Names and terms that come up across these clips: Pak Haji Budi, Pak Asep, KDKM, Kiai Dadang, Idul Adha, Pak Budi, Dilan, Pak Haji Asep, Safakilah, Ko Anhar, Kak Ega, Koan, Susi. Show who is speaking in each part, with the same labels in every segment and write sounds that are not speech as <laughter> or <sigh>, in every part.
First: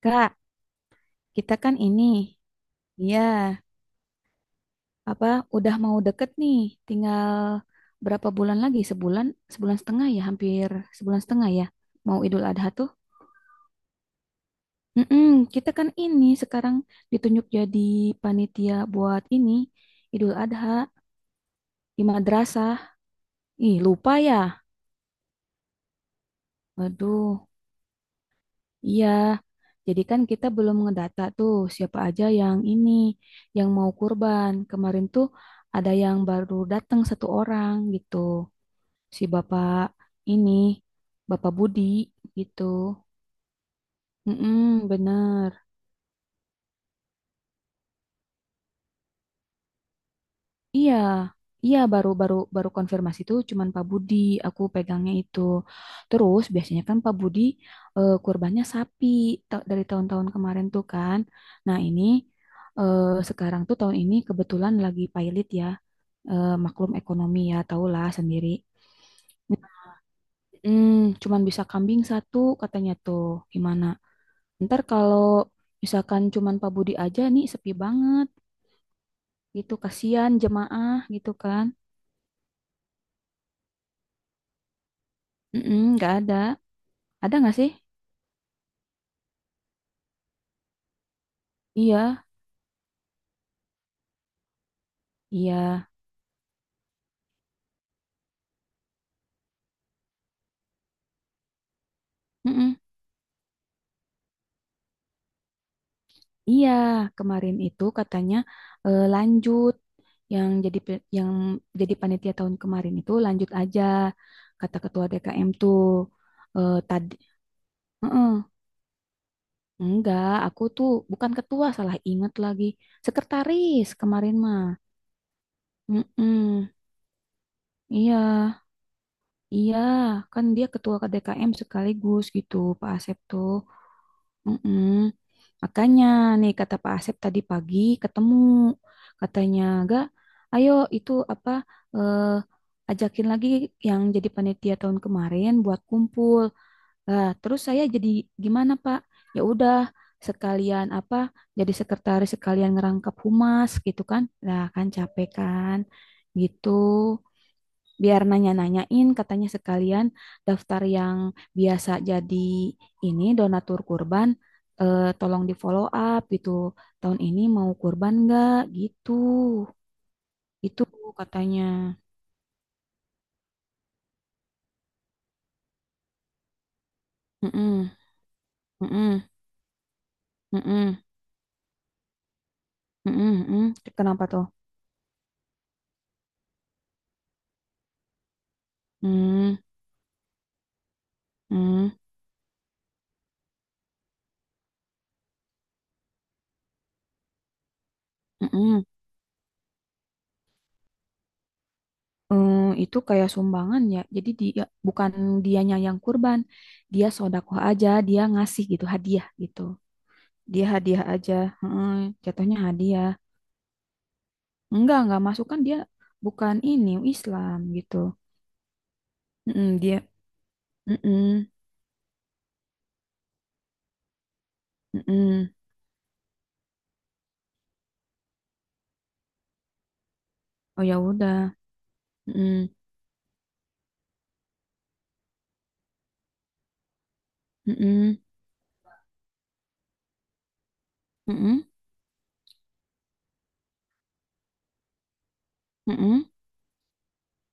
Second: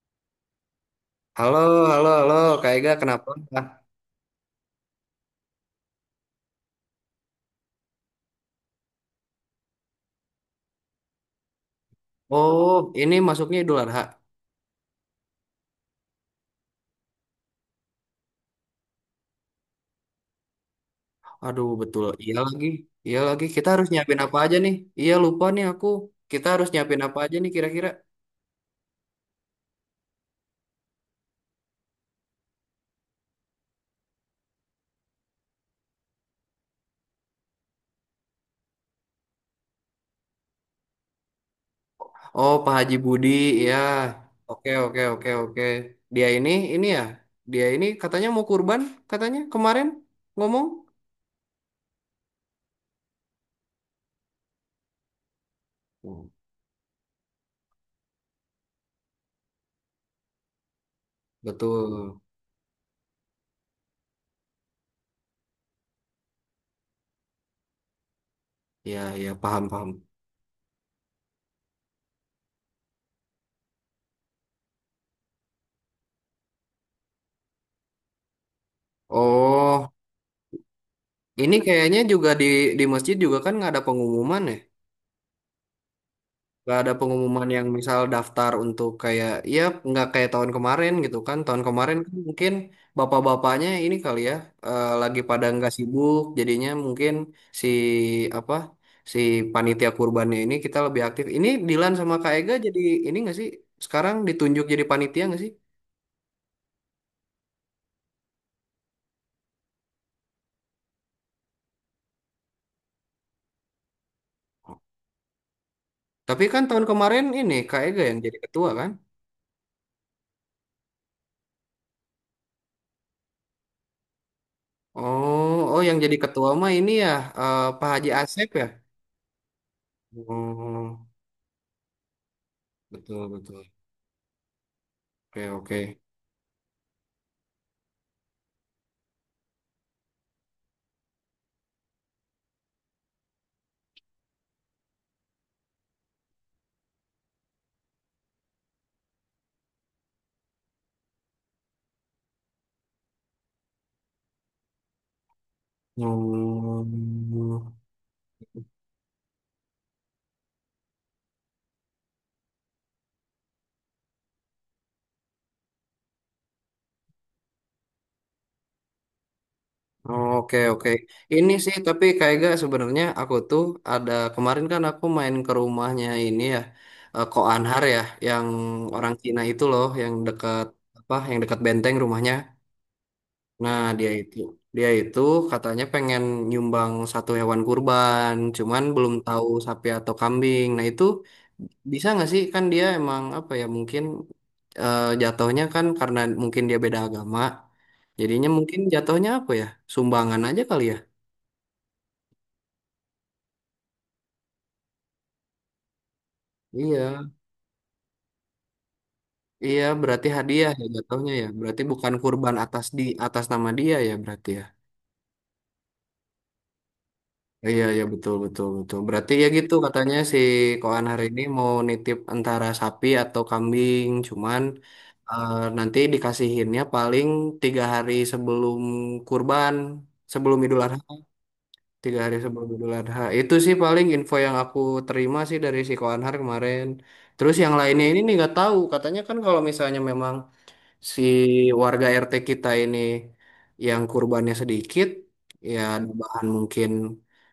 Speaker 1: Kak, kita
Speaker 2: Halo,
Speaker 1: kan ini,
Speaker 2: halo, halo, Kak Ega, kenapa?
Speaker 1: ya, apa udah mau deket nih, tinggal berapa bulan lagi? Sebulan, sebulan setengah ya, hampir sebulan setengah ya. Mau Idul Adha
Speaker 2: Oh,
Speaker 1: tuh.
Speaker 2: ini masuknya Idul Adha.
Speaker 1: Mm-mm, kita kan ini sekarang ditunjuk jadi panitia buat ini Idul Adha
Speaker 2: Aduh,
Speaker 1: di
Speaker 2: betul. Iya lagi,
Speaker 1: madrasah.
Speaker 2: iya lagi. Kita
Speaker 1: Ih,
Speaker 2: harus
Speaker 1: lupa
Speaker 2: nyiapin apa
Speaker 1: ya.
Speaker 2: aja nih? Iya, lupa nih aku. Kita harus nyiapin apa aja
Speaker 1: Aduh,
Speaker 2: nih kira-kira?
Speaker 1: iya. Jadi kan kita belum ngedata tuh siapa aja yang ini yang mau kurban. Kemarin tuh ada yang baru datang satu orang gitu. Si bapak ini, bapak Budi
Speaker 2: Oh,
Speaker 1: gitu.
Speaker 2: Pak Haji Budi, ya. Oke,
Speaker 1: Mm-mm,
Speaker 2: oke, oke, oke.
Speaker 1: bener.
Speaker 2: Dia ini ya. Dia ini katanya mau kurban, katanya kemarin ngomong.
Speaker 1: Iya, iya baru baru baru konfirmasi itu cuman Pak Budi aku pegangnya itu.
Speaker 2: Hmm,
Speaker 1: Terus biasanya kan Pak Budi kurbannya sapi dari tahun-tahun kemarin tuh kan. Nah ini
Speaker 2: betul.
Speaker 1: eh, sekarang tuh tahun ini kebetulan lagi pailit ya. Maklum ekonomi ya tahulah sendiri.
Speaker 2: Ya, ya, paham,
Speaker 1: Nah,
Speaker 2: paham.
Speaker 1: Mm, cuman bisa kambing satu katanya tuh gimana? Ntar kalau misalkan cuman Pak Budi aja nih sepi banget gitu.
Speaker 2: Oh,
Speaker 1: Kasihan jemaah gitu
Speaker 2: ini
Speaker 1: kan.
Speaker 2: kayaknya juga di masjid juga kan nggak ada pengumuman ya?
Speaker 1: Nggak ada.
Speaker 2: Nggak ada
Speaker 1: Ada
Speaker 2: pengumuman
Speaker 1: nggak
Speaker 2: yang
Speaker 1: sih?
Speaker 2: misal daftar untuk kayak ya, nggak kayak tahun kemarin gitu kan. Tahun kemarin kan
Speaker 1: Iya,
Speaker 2: mungkin bapak-bapaknya ini kali ya, lagi pada nggak
Speaker 1: iya.
Speaker 2: sibuk jadinya mungkin si apa si panitia kurbannya ini kita lebih aktif, ini Dilan sama Kak Ega
Speaker 1: Mm-mm.
Speaker 2: jadi ini nggak sih, sekarang ditunjuk jadi panitia nggak sih?
Speaker 1: Iya, kemarin itu katanya lanjut yang jadi yang jadi panitia tahun kemarin itu lanjut aja kata ketua DKM tuh.
Speaker 2: Tapi kan
Speaker 1: Eh,
Speaker 2: tahun
Speaker 1: tadi
Speaker 2: kemarin ini Kak Ega yang
Speaker 1: Heeh.
Speaker 2: jadi ketua kan?
Speaker 1: Enggak, aku tuh bukan ketua, salah ingat lagi. Sekretaris kemarin mah.
Speaker 2: Oh, oh, yang jadi ketua
Speaker 1: Mm-mm.
Speaker 2: mah ini ya, Pak Haji
Speaker 1: Iya.
Speaker 2: Asep ya.
Speaker 1: Iya, kan dia ketua
Speaker 2: Oh,
Speaker 1: KDKM sekaligus gitu, Pak Asep
Speaker 2: betul,
Speaker 1: tuh.
Speaker 2: betul.
Speaker 1: Mm-mm.
Speaker 2: Oke, oke.
Speaker 1: Makanya nih kata Pak Asep tadi pagi ketemu, katanya, Ga, ayo itu apa eh, ajakin lagi yang jadi panitia tahun kemarin buat kumpul. Lah, terus saya jadi gimana Pak? Ya udah sekalian apa jadi sekretaris sekalian ngerangkap humas gitu kan? Lah kan capek kan gitu
Speaker 2: Hmm.
Speaker 1: biar nanya-nanyain katanya sekalian daftar yang biasa jadi ini donatur kurban, tolong di follow up gitu, tahun ini mau kurban nggak gitu,
Speaker 2: Oke,
Speaker 1: itu
Speaker 2: oke. Ini
Speaker 1: katanya.
Speaker 2: sih tapi kayak gak, sebenarnya aku tuh ada kemarin kan aku main ke rumahnya ini ya, Ko Anhar
Speaker 1: Mm-mm,
Speaker 2: ya, yang orang
Speaker 1: mm-mm,
Speaker 2: Cina itu loh, yang dekat
Speaker 1: mm-mm,
Speaker 2: apa, yang dekat benteng rumahnya.
Speaker 1: mm-mm, mm-mm.
Speaker 2: Nah, dia
Speaker 1: Kenapa
Speaker 2: itu
Speaker 1: tuh?
Speaker 2: dia itu katanya pengen nyumbang satu hewan kurban, cuman belum tahu
Speaker 1: mm,
Speaker 2: sapi atau kambing. Nah, itu
Speaker 1: mm,
Speaker 2: bisa nggak sih kan dia emang apa ya mungkin jatuhnya kan karena mungkin dia beda agama. Jadinya mungkin
Speaker 1: mm-mm.
Speaker 2: jatuhnya apa ya? Sumbangan aja kali ya.
Speaker 1: Eh, itu kayak sumbangan ya, jadi dia bukan dianya yang kurban, dia
Speaker 2: Iya.
Speaker 1: sodakoh aja, dia ngasih gitu hadiah gitu.
Speaker 2: Iya, berarti
Speaker 1: Dia
Speaker 2: hadiah ya
Speaker 1: hadiah
Speaker 2: jatuhnya
Speaker 1: aja.
Speaker 2: ya. Berarti
Speaker 1: Heeh,
Speaker 2: bukan kurban
Speaker 1: jatuhnya
Speaker 2: atas di
Speaker 1: hadiah.
Speaker 2: atas nama dia ya berarti ya.
Speaker 1: Enggak masuk kan dia bukan ini Islam
Speaker 2: Iya,
Speaker 1: gitu.
Speaker 2: iya, betul, betul, betul. Berarti ya
Speaker 1: Mm-mm,
Speaker 2: gitu
Speaker 1: dia,
Speaker 2: katanya si Koan hari ini
Speaker 1: mm-mm,
Speaker 2: mau nitip antara sapi atau kambing, cuman
Speaker 1: mm-mm.
Speaker 2: nanti dikasihinnya paling 3 hari sebelum kurban, sebelum Idul
Speaker 1: Oh ya
Speaker 2: Adha,
Speaker 1: udah,
Speaker 2: tiga hari
Speaker 1: mm-mm,
Speaker 2: sebelum Idul Adha. Itu sih paling info yang aku terima sih dari si Koanhar kemarin. Terus yang lainnya ini
Speaker 1: mm-mm,
Speaker 2: nih nggak tahu. Katanya kan kalau misalnya memang si
Speaker 1: mm-mm,
Speaker 2: warga RT kita ini yang kurbannya sedikit, ya
Speaker 1: mm-mm.
Speaker 2: bahan mungkin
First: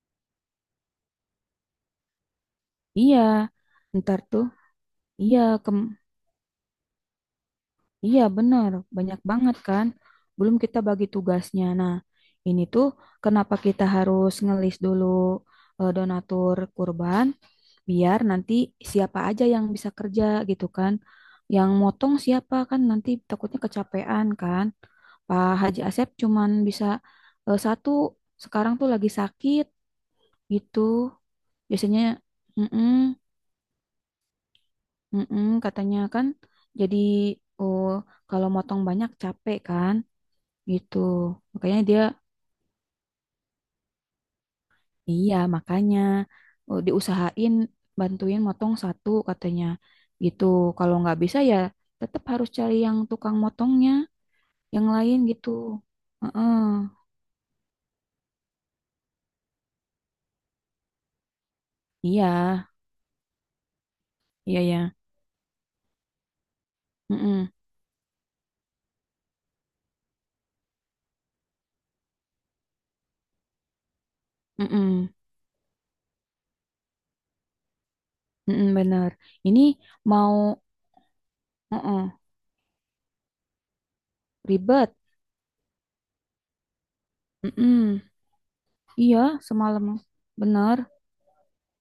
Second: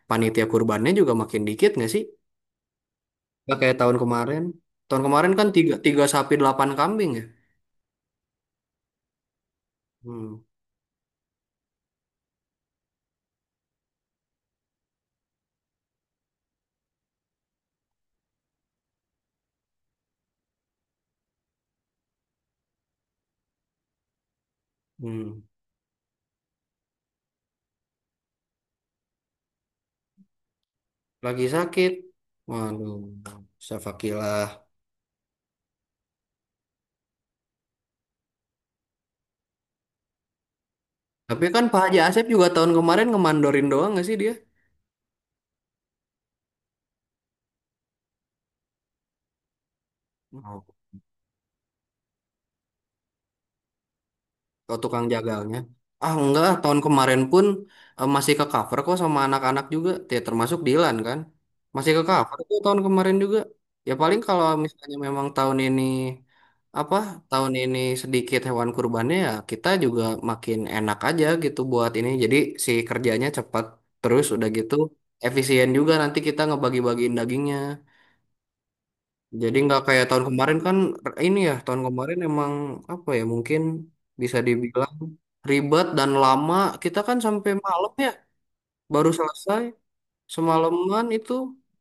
Speaker 2: panitia kurbannya juga makin dikit nggak sih?
Speaker 1: Iya,
Speaker 2: Nggak kayak tahun
Speaker 1: ntar
Speaker 2: kemarin.
Speaker 1: tuh,
Speaker 2: Tahun kemarin
Speaker 1: iya,
Speaker 2: kan tiga,
Speaker 1: kem-
Speaker 2: tiga sapi delapan kambing ya.
Speaker 1: iya benar, banyak banget kan.
Speaker 2: Hmm,
Speaker 1: Belum kita bagi tugasnya. Nah, ini tuh kenapa kita harus ngelis dulu donatur kurban? Biar nanti siapa aja yang bisa kerja gitu kan. Yang motong siapa kan nanti takutnya kecapean kan.
Speaker 2: hmm.
Speaker 1: Pak Haji Asep cuman bisa satu, sekarang tuh lagi sakit gitu.
Speaker 2: Lagi sakit.
Speaker 1: Biasanya mm-mm,
Speaker 2: Waduh, Safakilah.
Speaker 1: mm-mm, katanya kan, jadi oh, kalau motong banyak capek kan gitu.
Speaker 2: Tapi kan
Speaker 1: Makanya
Speaker 2: Pak Haji
Speaker 1: dia,
Speaker 2: Asep juga tahun kemarin ngemandorin doang nggak sih dia?
Speaker 1: iya, makanya diusahain bantuin motong satu katanya gitu. Kalau nggak bisa ya tetap harus cari yang tukang motongnya,
Speaker 2: Oh,
Speaker 1: yang
Speaker 2: tukang
Speaker 1: lain gitu.
Speaker 2: jagalnya. Ah, enggak, ah,
Speaker 1: Heeh.
Speaker 2: tahun kemarin pun masih ke cover kok sama anak-anak juga. Ya, termasuk Dilan kan. Masih ke
Speaker 1: Iya,
Speaker 2: cover kok tahun kemarin juga. Ya paling kalau
Speaker 1: iya ya.
Speaker 2: misalnya memang tahun ini apa?
Speaker 1: Heeh.
Speaker 2: Tahun ini sedikit hewan kurbannya ya kita juga makin enak aja gitu buat ini. Jadi si kerjanya cepat, terus udah gitu
Speaker 1: Heeh.
Speaker 2: efisien juga nanti kita ngebagi-bagiin dagingnya.
Speaker 1: Heeh, bener.
Speaker 2: Jadi
Speaker 1: Ini
Speaker 2: nggak kayak tahun
Speaker 1: mau
Speaker 2: kemarin kan. Ini ya tahun
Speaker 1: heeh,
Speaker 2: kemarin emang apa ya, mungkin bisa dibilang
Speaker 1: ribet.
Speaker 2: ribet dan lama. Kita kan sampai malam
Speaker 1: Heeh.
Speaker 2: ya baru
Speaker 1: Iya,
Speaker 2: selesai,
Speaker 1: semalam. Bener.
Speaker 2: semalaman itu.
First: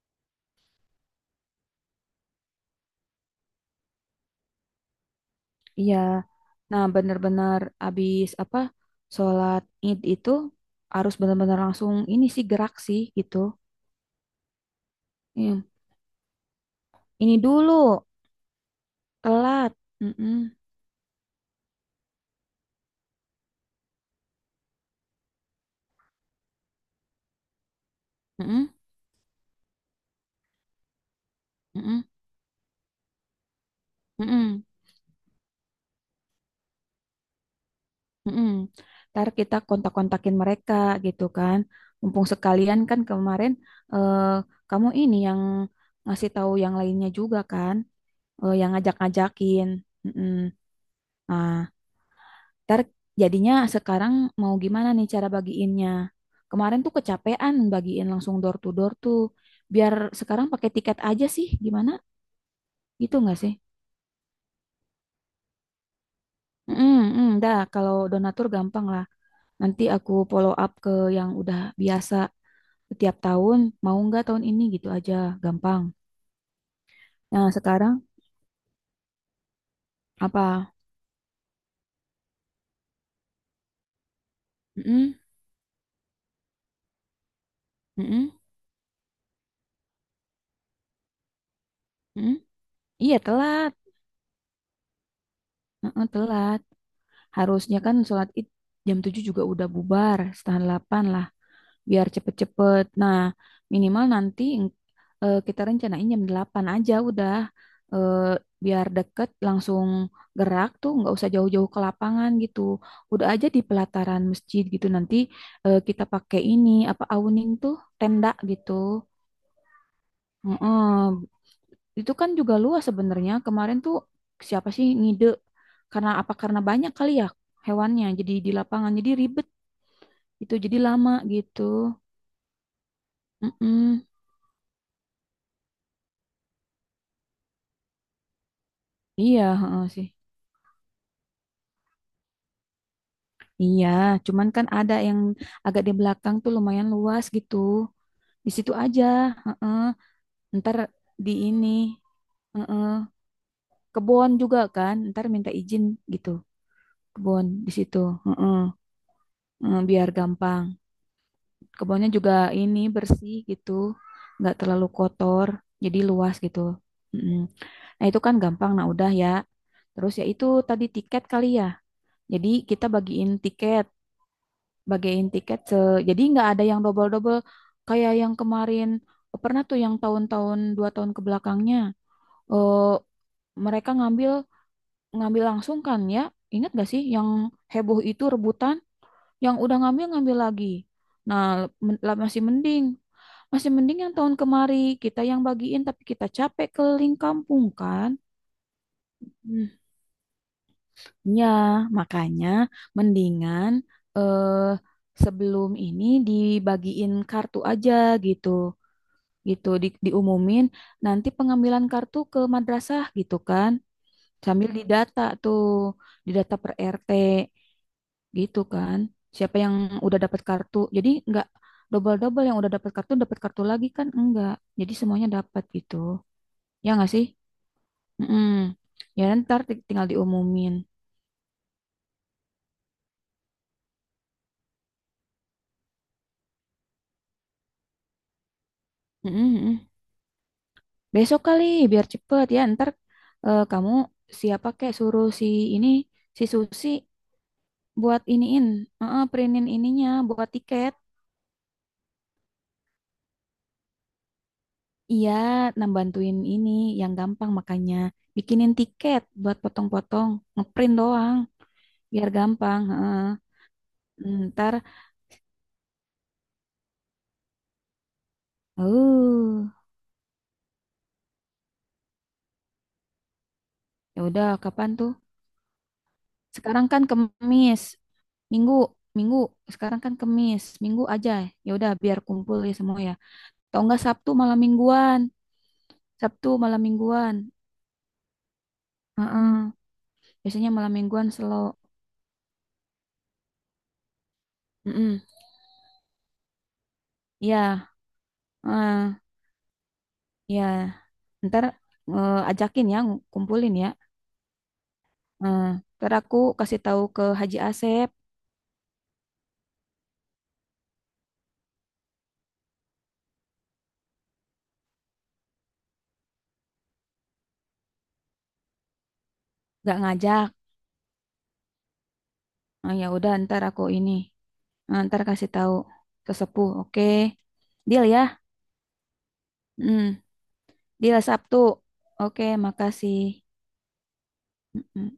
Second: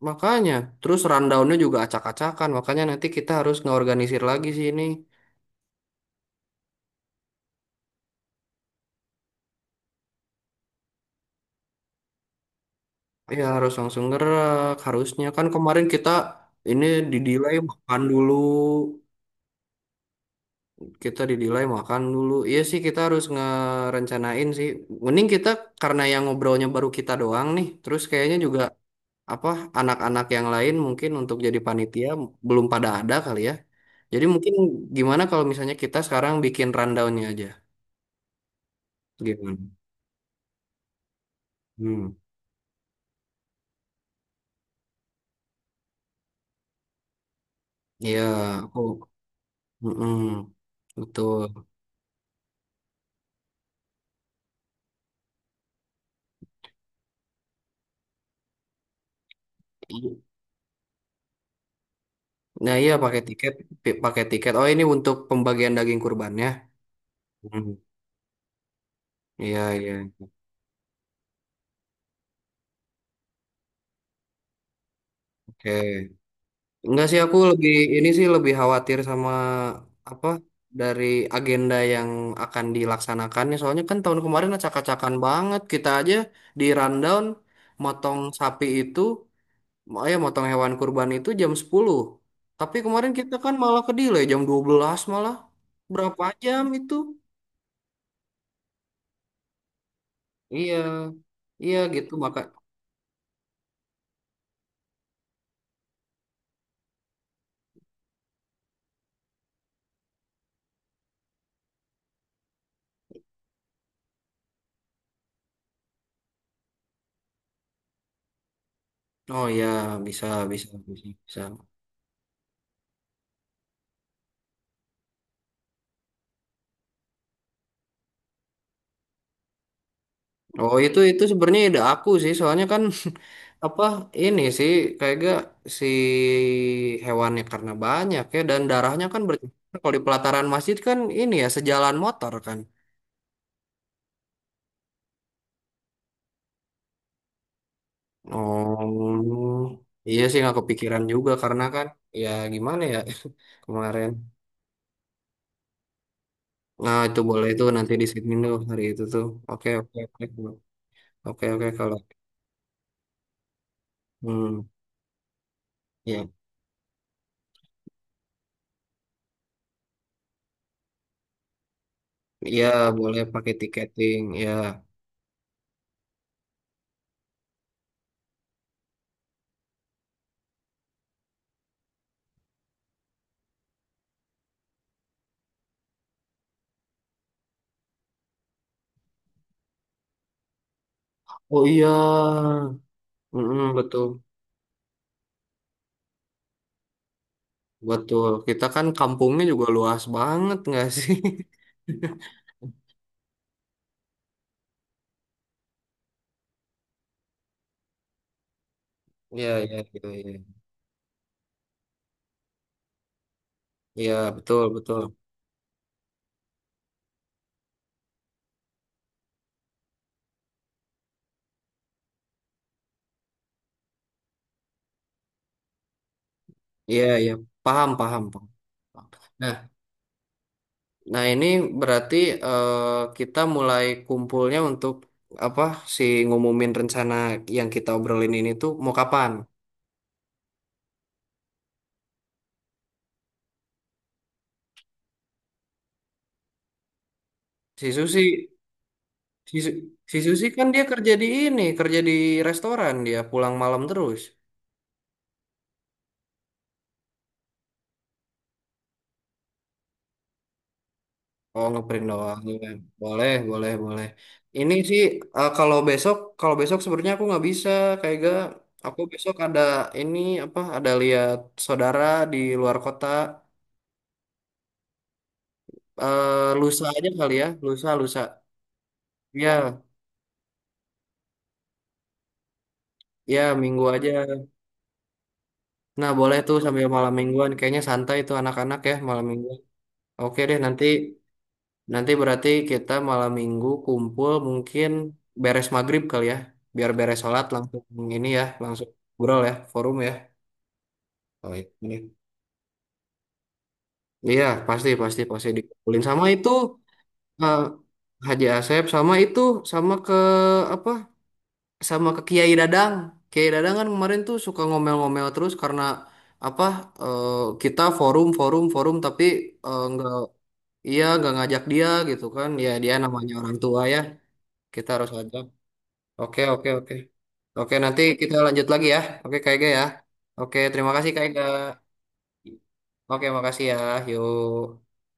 Speaker 2: Makanya terus rundownnya juga acak-acakan, makanya nanti kita harus ngeorganisir lagi sih ini.
Speaker 1: Iya. Nah, bener-bener abis apa? Sholat Id itu harus bener-bener langsung ini sih gerak sih gitu.
Speaker 2: Ya harus langsung gerak, harusnya kan
Speaker 1: Iya.
Speaker 2: kemarin kita ini di
Speaker 1: Ini
Speaker 2: makan
Speaker 1: dulu,
Speaker 2: dulu.
Speaker 1: telat. Mm-mm,
Speaker 2: Kita dinilai makan dulu. Iya sih, kita harus ngerencanain sih. Mending kita, karena yang ngobrolnya baru kita doang nih. Terus kayaknya juga
Speaker 1: mm-mm,
Speaker 2: apa, anak-anak yang lain mungkin untuk jadi
Speaker 1: mm-mm,
Speaker 2: panitia belum pada ada kali ya. Jadi mungkin
Speaker 1: mm-mm,
Speaker 2: gimana kalau misalnya kita sekarang bikin rundownnya aja.
Speaker 1: mm-mm. Ntar kita
Speaker 2: Gimana?
Speaker 1: kontak-kontakin mereka gitu kan.
Speaker 2: Hmm.
Speaker 1: Mumpung sekalian kan kemarin eh, kamu ini yang ngasih tahu yang lainnya juga kan,
Speaker 2: Iya,
Speaker 1: yang
Speaker 2: aku,
Speaker 1: ngajak-ngajakin. Mm-mm.
Speaker 2: mm-mm.
Speaker 1: Nah,
Speaker 2: Betul.
Speaker 1: ntar jadinya sekarang mau gimana nih cara bagiinnya? Kemarin tuh kecapean bagiin langsung door to door tuh. Biar
Speaker 2: I-
Speaker 1: sekarang pakai tiket aja sih, gimana?
Speaker 2: Nah, iya
Speaker 1: Gitu
Speaker 2: pakai
Speaker 1: nggak
Speaker 2: tiket,
Speaker 1: sih?
Speaker 2: pakai tiket. Oh, ini untuk pembagian daging kurbannya.
Speaker 1: Mm, Dah
Speaker 2: Hmm.
Speaker 1: kalau donatur gampang lah.
Speaker 2: Iya,
Speaker 1: Nanti
Speaker 2: iya.
Speaker 1: aku follow up ke yang udah biasa setiap tahun. Mau nggak tahun ini gitu aja,
Speaker 2: Oke.
Speaker 1: gampang.
Speaker 2: Enggak sih, aku
Speaker 1: Nah
Speaker 2: lebih
Speaker 1: sekarang
Speaker 2: ini sih, lebih khawatir sama apa,
Speaker 1: apa?
Speaker 2: dari agenda yang akan dilaksanakannya. Soalnya kan tahun kemarin acak-acakan
Speaker 1: Mm,
Speaker 2: banget, kita aja di rundown motong
Speaker 1: mm,
Speaker 2: sapi itu, ya motong hewan kurban itu jam 10.
Speaker 1: mm.
Speaker 2: Tapi kemarin
Speaker 1: Iya
Speaker 2: kita kan
Speaker 1: telat,
Speaker 2: malah ke delay jam 12 malah. Berapa
Speaker 1: Telat.
Speaker 2: jam itu?
Speaker 1: Harusnya kan sholat id jam 7 juga udah bubar, setengah
Speaker 2: Iya.
Speaker 1: 8 lah.
Speaker 2: Iya
Speaker 1: Biar
Speaker 2: gitu maka.
Speaker 1: cepet-cepet. Nah, minimal nanti kita rencanain jam 8 aja udah. Eh, Biar deket langsung gerak tuh nggak usah jauh-jauh ke lapangan gitu. Udah aja di pelataran masjid gitu nanti kita pakai ini apa awning tuh tenda gitu.
Speaker 2: Oh ya, bisa, bisa, bisa,
Speaker 1: Heeh.
Speaker 2: bisa.
Speaker 1: Itu kan juga luas sebenarnya. Kemarin tuh siapa sih ngide, karena apa, karena banyak kali ya hewannya jadi di lapangan jadi ribet itu
Speaker 2: Oh,
Speaker 1: jadi
Speaker 2: itu
Speaker 1: lama
Speaker 2: itu sebenarnya
Speaker 1: gitu.
Speaker 2: ide aku sih, soalnya kan <laughs> apa,
Speaker 1: Mm-mm.
Speaker 2: ini sih kayak gak, si hewannya karena banyak ya dan darahnya kan
Speaker 1: Iya,
Speaker 2: berceceran
Speaker 1: heeh
Speaker 2: kalau di
Speaker 1: sih.
Speaker 2: pelataran masjid kan ini ya sejalan motor kan.
Speaker 1: Iya, cuman kan ada yang agak di belakang tuh lumayan luas gitu. Di situ aja,
Speaker 2: Oh
Speaker 1: heeh.
Speaker 2: iya sih, nggak
Speaker 1: Ntar
Speaker 2: kepikiran juga
Speaker 1: di
Speaker 2: karena
Speaker 1: ini,
Speaker 2: kan ya gimana
Speaker 1: heeh.
Speaker 2: ya <laughs> kemarin.
Speaker 1: Kebon juga kan, ntar minta izin gitu.
Speaker 2: Nah itu
Speaker 1: Kebon
Speaker 2: boleh, itu
Speaker 1: di
Speaker 2: nanti
Speaker 1: situ,
Speaker 2: di sini tuh
Speaker 1: heeh.
Speaker 2: hari itu tuh. Oke,
Speaker 1: Heeh,
Speaker 2: oke,
Speaker 1: biar
Speaker 2: oke,
Speaker 1: gampang.
Speaker 2: oke, oke kalau
Speaker 1: Kebunnya juga ini bersih gitu, nggak
Speaker 2: hmm
Speaker 1: terlalu kotor, jadi
Speaker 2: ya,
Speaker 1: luas gitu. Heeh. Nah itu kan gampang, nah udah ya. Terus ya itu tadi tiket kali ya. Jadi
Speaker 2: ya
Speaker 1: kita
Speaker 2: boleh
Speaker 1: bagiin
Speaker 2: pakai
Speaker 1: tiket.
Speaker 2: tiketing ya.
Speaker 1: Bagiin tiket jadi nggak ada yang double-double kayak yang kemarin pernah tuh, yang tahun-tahun dua tahun kebelakangnya eh mereka ngambil, ngambil langsung kan ya, ingat gak sih yang heboh itu rebutan, yang udah ngambil ngambil lagi, nah
Speaker 2: Oh, iya.
Speaker 1: lah masih mending, masih
Speaker 2: Mm-mm,
Speaker 1: mending yang
Speaker 2: betul.
Speaker 1: tahun kemari kita yang bagiin tapi kita capek keliling kampung kan.
Speaker 2: Betul, kita kan kampungnya
Speaker 1: Hmm.
Speaker 2: juga luas banget nggak sih?
Speaker 1: Ya
Speaker 2: <laughs>
Speaker 1: makanya mendingan eh sebelum ini dibagiin kartu aja gitu.
Speaker 2: Iya,
Speaker 1: Gitu
Speaker 2: iya, iya, iya.
Speaker 1: diumumin nanti pengambilan kartu ke madrasah gitu kan,
Speaker 2: Iya, betul,
Speaker 1: sambil
Speaker 2: betul.
Speaker 1: didata tuh, didata per RT gitu kan, siapa yang udah dapat kartu, jadi nggak double-double, yang udah dapat kartu lagi kan enggak, jadi semuanya dapat gitu, ya
Speaker 2: Iya,
Speaker 1: nggak sih.
Speaker 2: iya, paham, paham,
Speaker 1: Mm-mm.
Speaker 2: paham.
Speaker 1: Ya
Speaker 2: Nah,
Speaker 1: ntar tinggal diumumin.
Speaker 2: nah, ini berarti eh, kita mulai kumpulnya untuk apa si ngumumin rencana yang kita obrolin ini tuh mau kapan?
Speaker 1: Mm-mm, mm-mm. Besok kali biar cepet ya, ntar kamu siapa kayak suruh si ini, si Susi
Speaker 2: Si
Speaker 1: buat
Speaker 2: Susi,
Speaker 1: iniin,
Speaker 2: si,
Speaker 1: printin
Speaker 2: Su-
Speaker 1: ininya
Speaker 2: si Susi
Speaker 1: buat
Speaker 2: kan dia
Speaker 1: tiket.
Speaker 2: kerja di ini, kerja di restoran, dia pulang malam terus.
Speaker 1: Iya, nah bantuin ini yang gampang, makanya bikinin tiket buat potong-potong, ngeprint doang
Speaker 2: Oh, ngeprint
Speaker 1: biar
Speaker 2: doang. Iya, kan?
Speaker 1: gampang. Heeh.
Speaker 2: Boleh, boleh, boleh. Ini
Speaker 1: Ntar,
Speaker 2: sih eh, kalau besok, kalau besok sebenarnya aku nggak bisa, kayak gak. Aku besok ada
Speaker 1: uh,
Speaker 2: ini apa? Ada lihat saudara di luar kota.
Speaker 1: ya udah kapan tuh?
Speaker 2: Lusa
Speaker 1: Sekarang kan
Speaker 2: aja kali ya,
Speaker 1: Kemis,
Speaker 2: lusa, lusa.
Speaker 1: Minggu, Minggu.
Speaker 2: Ya,
Speaker 1: Sekarang kan Kemis, Minggu aja. Ya udah biar kumpul ya semua ya.
Speaker 2: ya
Speaker 1: Atau
Speaker 2: minggu
Speaker 1: enggak
Speaker 2: aja.
Speaker 1: Sabtu malam mingguan,
Speaker 2: Nah, boleh
Speaker 1: Sabtu
Speaker 2: tuh
Speaker 1: malam
Speaker 2: sambil malam
Speaker 1: mingguan.
Speaker 2: mingguan. Kayaknya santai tuh anak-anak ya malam mingguan.
Speaker 1: Heeh.
Speaker 2: Oke deh,
Speaker 1: Biasanya
Speaker 2: nanti
Speaker 1: malam mingguan slow.
Speaker 2: nanti berarti kita malam minggu kumpul mungkin
Speaker 1: Mm-mm.
Speaker 2: beres maghrib kali ya. Biar beres sholat langsung
Speaker 1: Iya,
Speaker 2: ini ya, langsung.
Speaker 1: heeh.
Speaker 2: Ngobrol ya, forum ya.
Speaker 1: Iya.
Speaker 2: Oh,
Speaker 1: Ntar
Speaker 2: iya, ini.
Speaker 1: ajakin ya, ngumpulin ya.
Speaker 2: Iya, pasti, pasti, pasti
Speaker 1: Nah,
Speaker 2: dikumpulin
Speaker 1: ntar
Speaker 2: sama
Speaker 1: aku
Speaker 2: itu,
Speaker 1: kasih tahu ke Haji
Speaker 2: eh,
Speaker 1: Asep,
Speaker 2: Haji Asep sama itu sama ke apa? Sama ke Kiai Dadang. Kiai Dadang kan kemarin tuh suka ngomel-ngomel terus karena apa? eh, kita forum, forum, forum tapi
Speaker 1: nggak
Speaker 2: nggak,
Speaker 1: ngajak.
Speaker 2: iya nggak ngajak dia gitu kan. Ya
Speaker 1: Nah,
Speaker 2: dia
Speaker 1: ya udah,
Speaker 2: namanya orang
Speaker 1: ntar
Speaker 2: tua
Speaker 1: aku
Speaker 2: ya.
Speaker 1: ini,
Speaker 2: Kita
Speaker 1: nah,
Speaker 2: harus
Speaker 1: ntar
Speaker 2: ngajak.
Speaker 1: kasih tahu ke
Speaker 2: Oke,
Speaker 1: sepuh.
Speaker 2: oke, oke.
Speaker 1: Oke,
Speaker 2: Oke, nanti
Speaker 1: deal ya.
Speaker 2: kita lanjut lagi ya. Oke, Kak Ega ya.
Speaker 1: Hmm,
Speaker 2: Oke, terima kasih
Speaker 1: deal
Speaker 2: Kak Ega.
Speaker 1: Sabtu. Oke, makasih.
Speaker 2: Oke, makasih ya. Yuk.
Speaker 1: Mm-mm.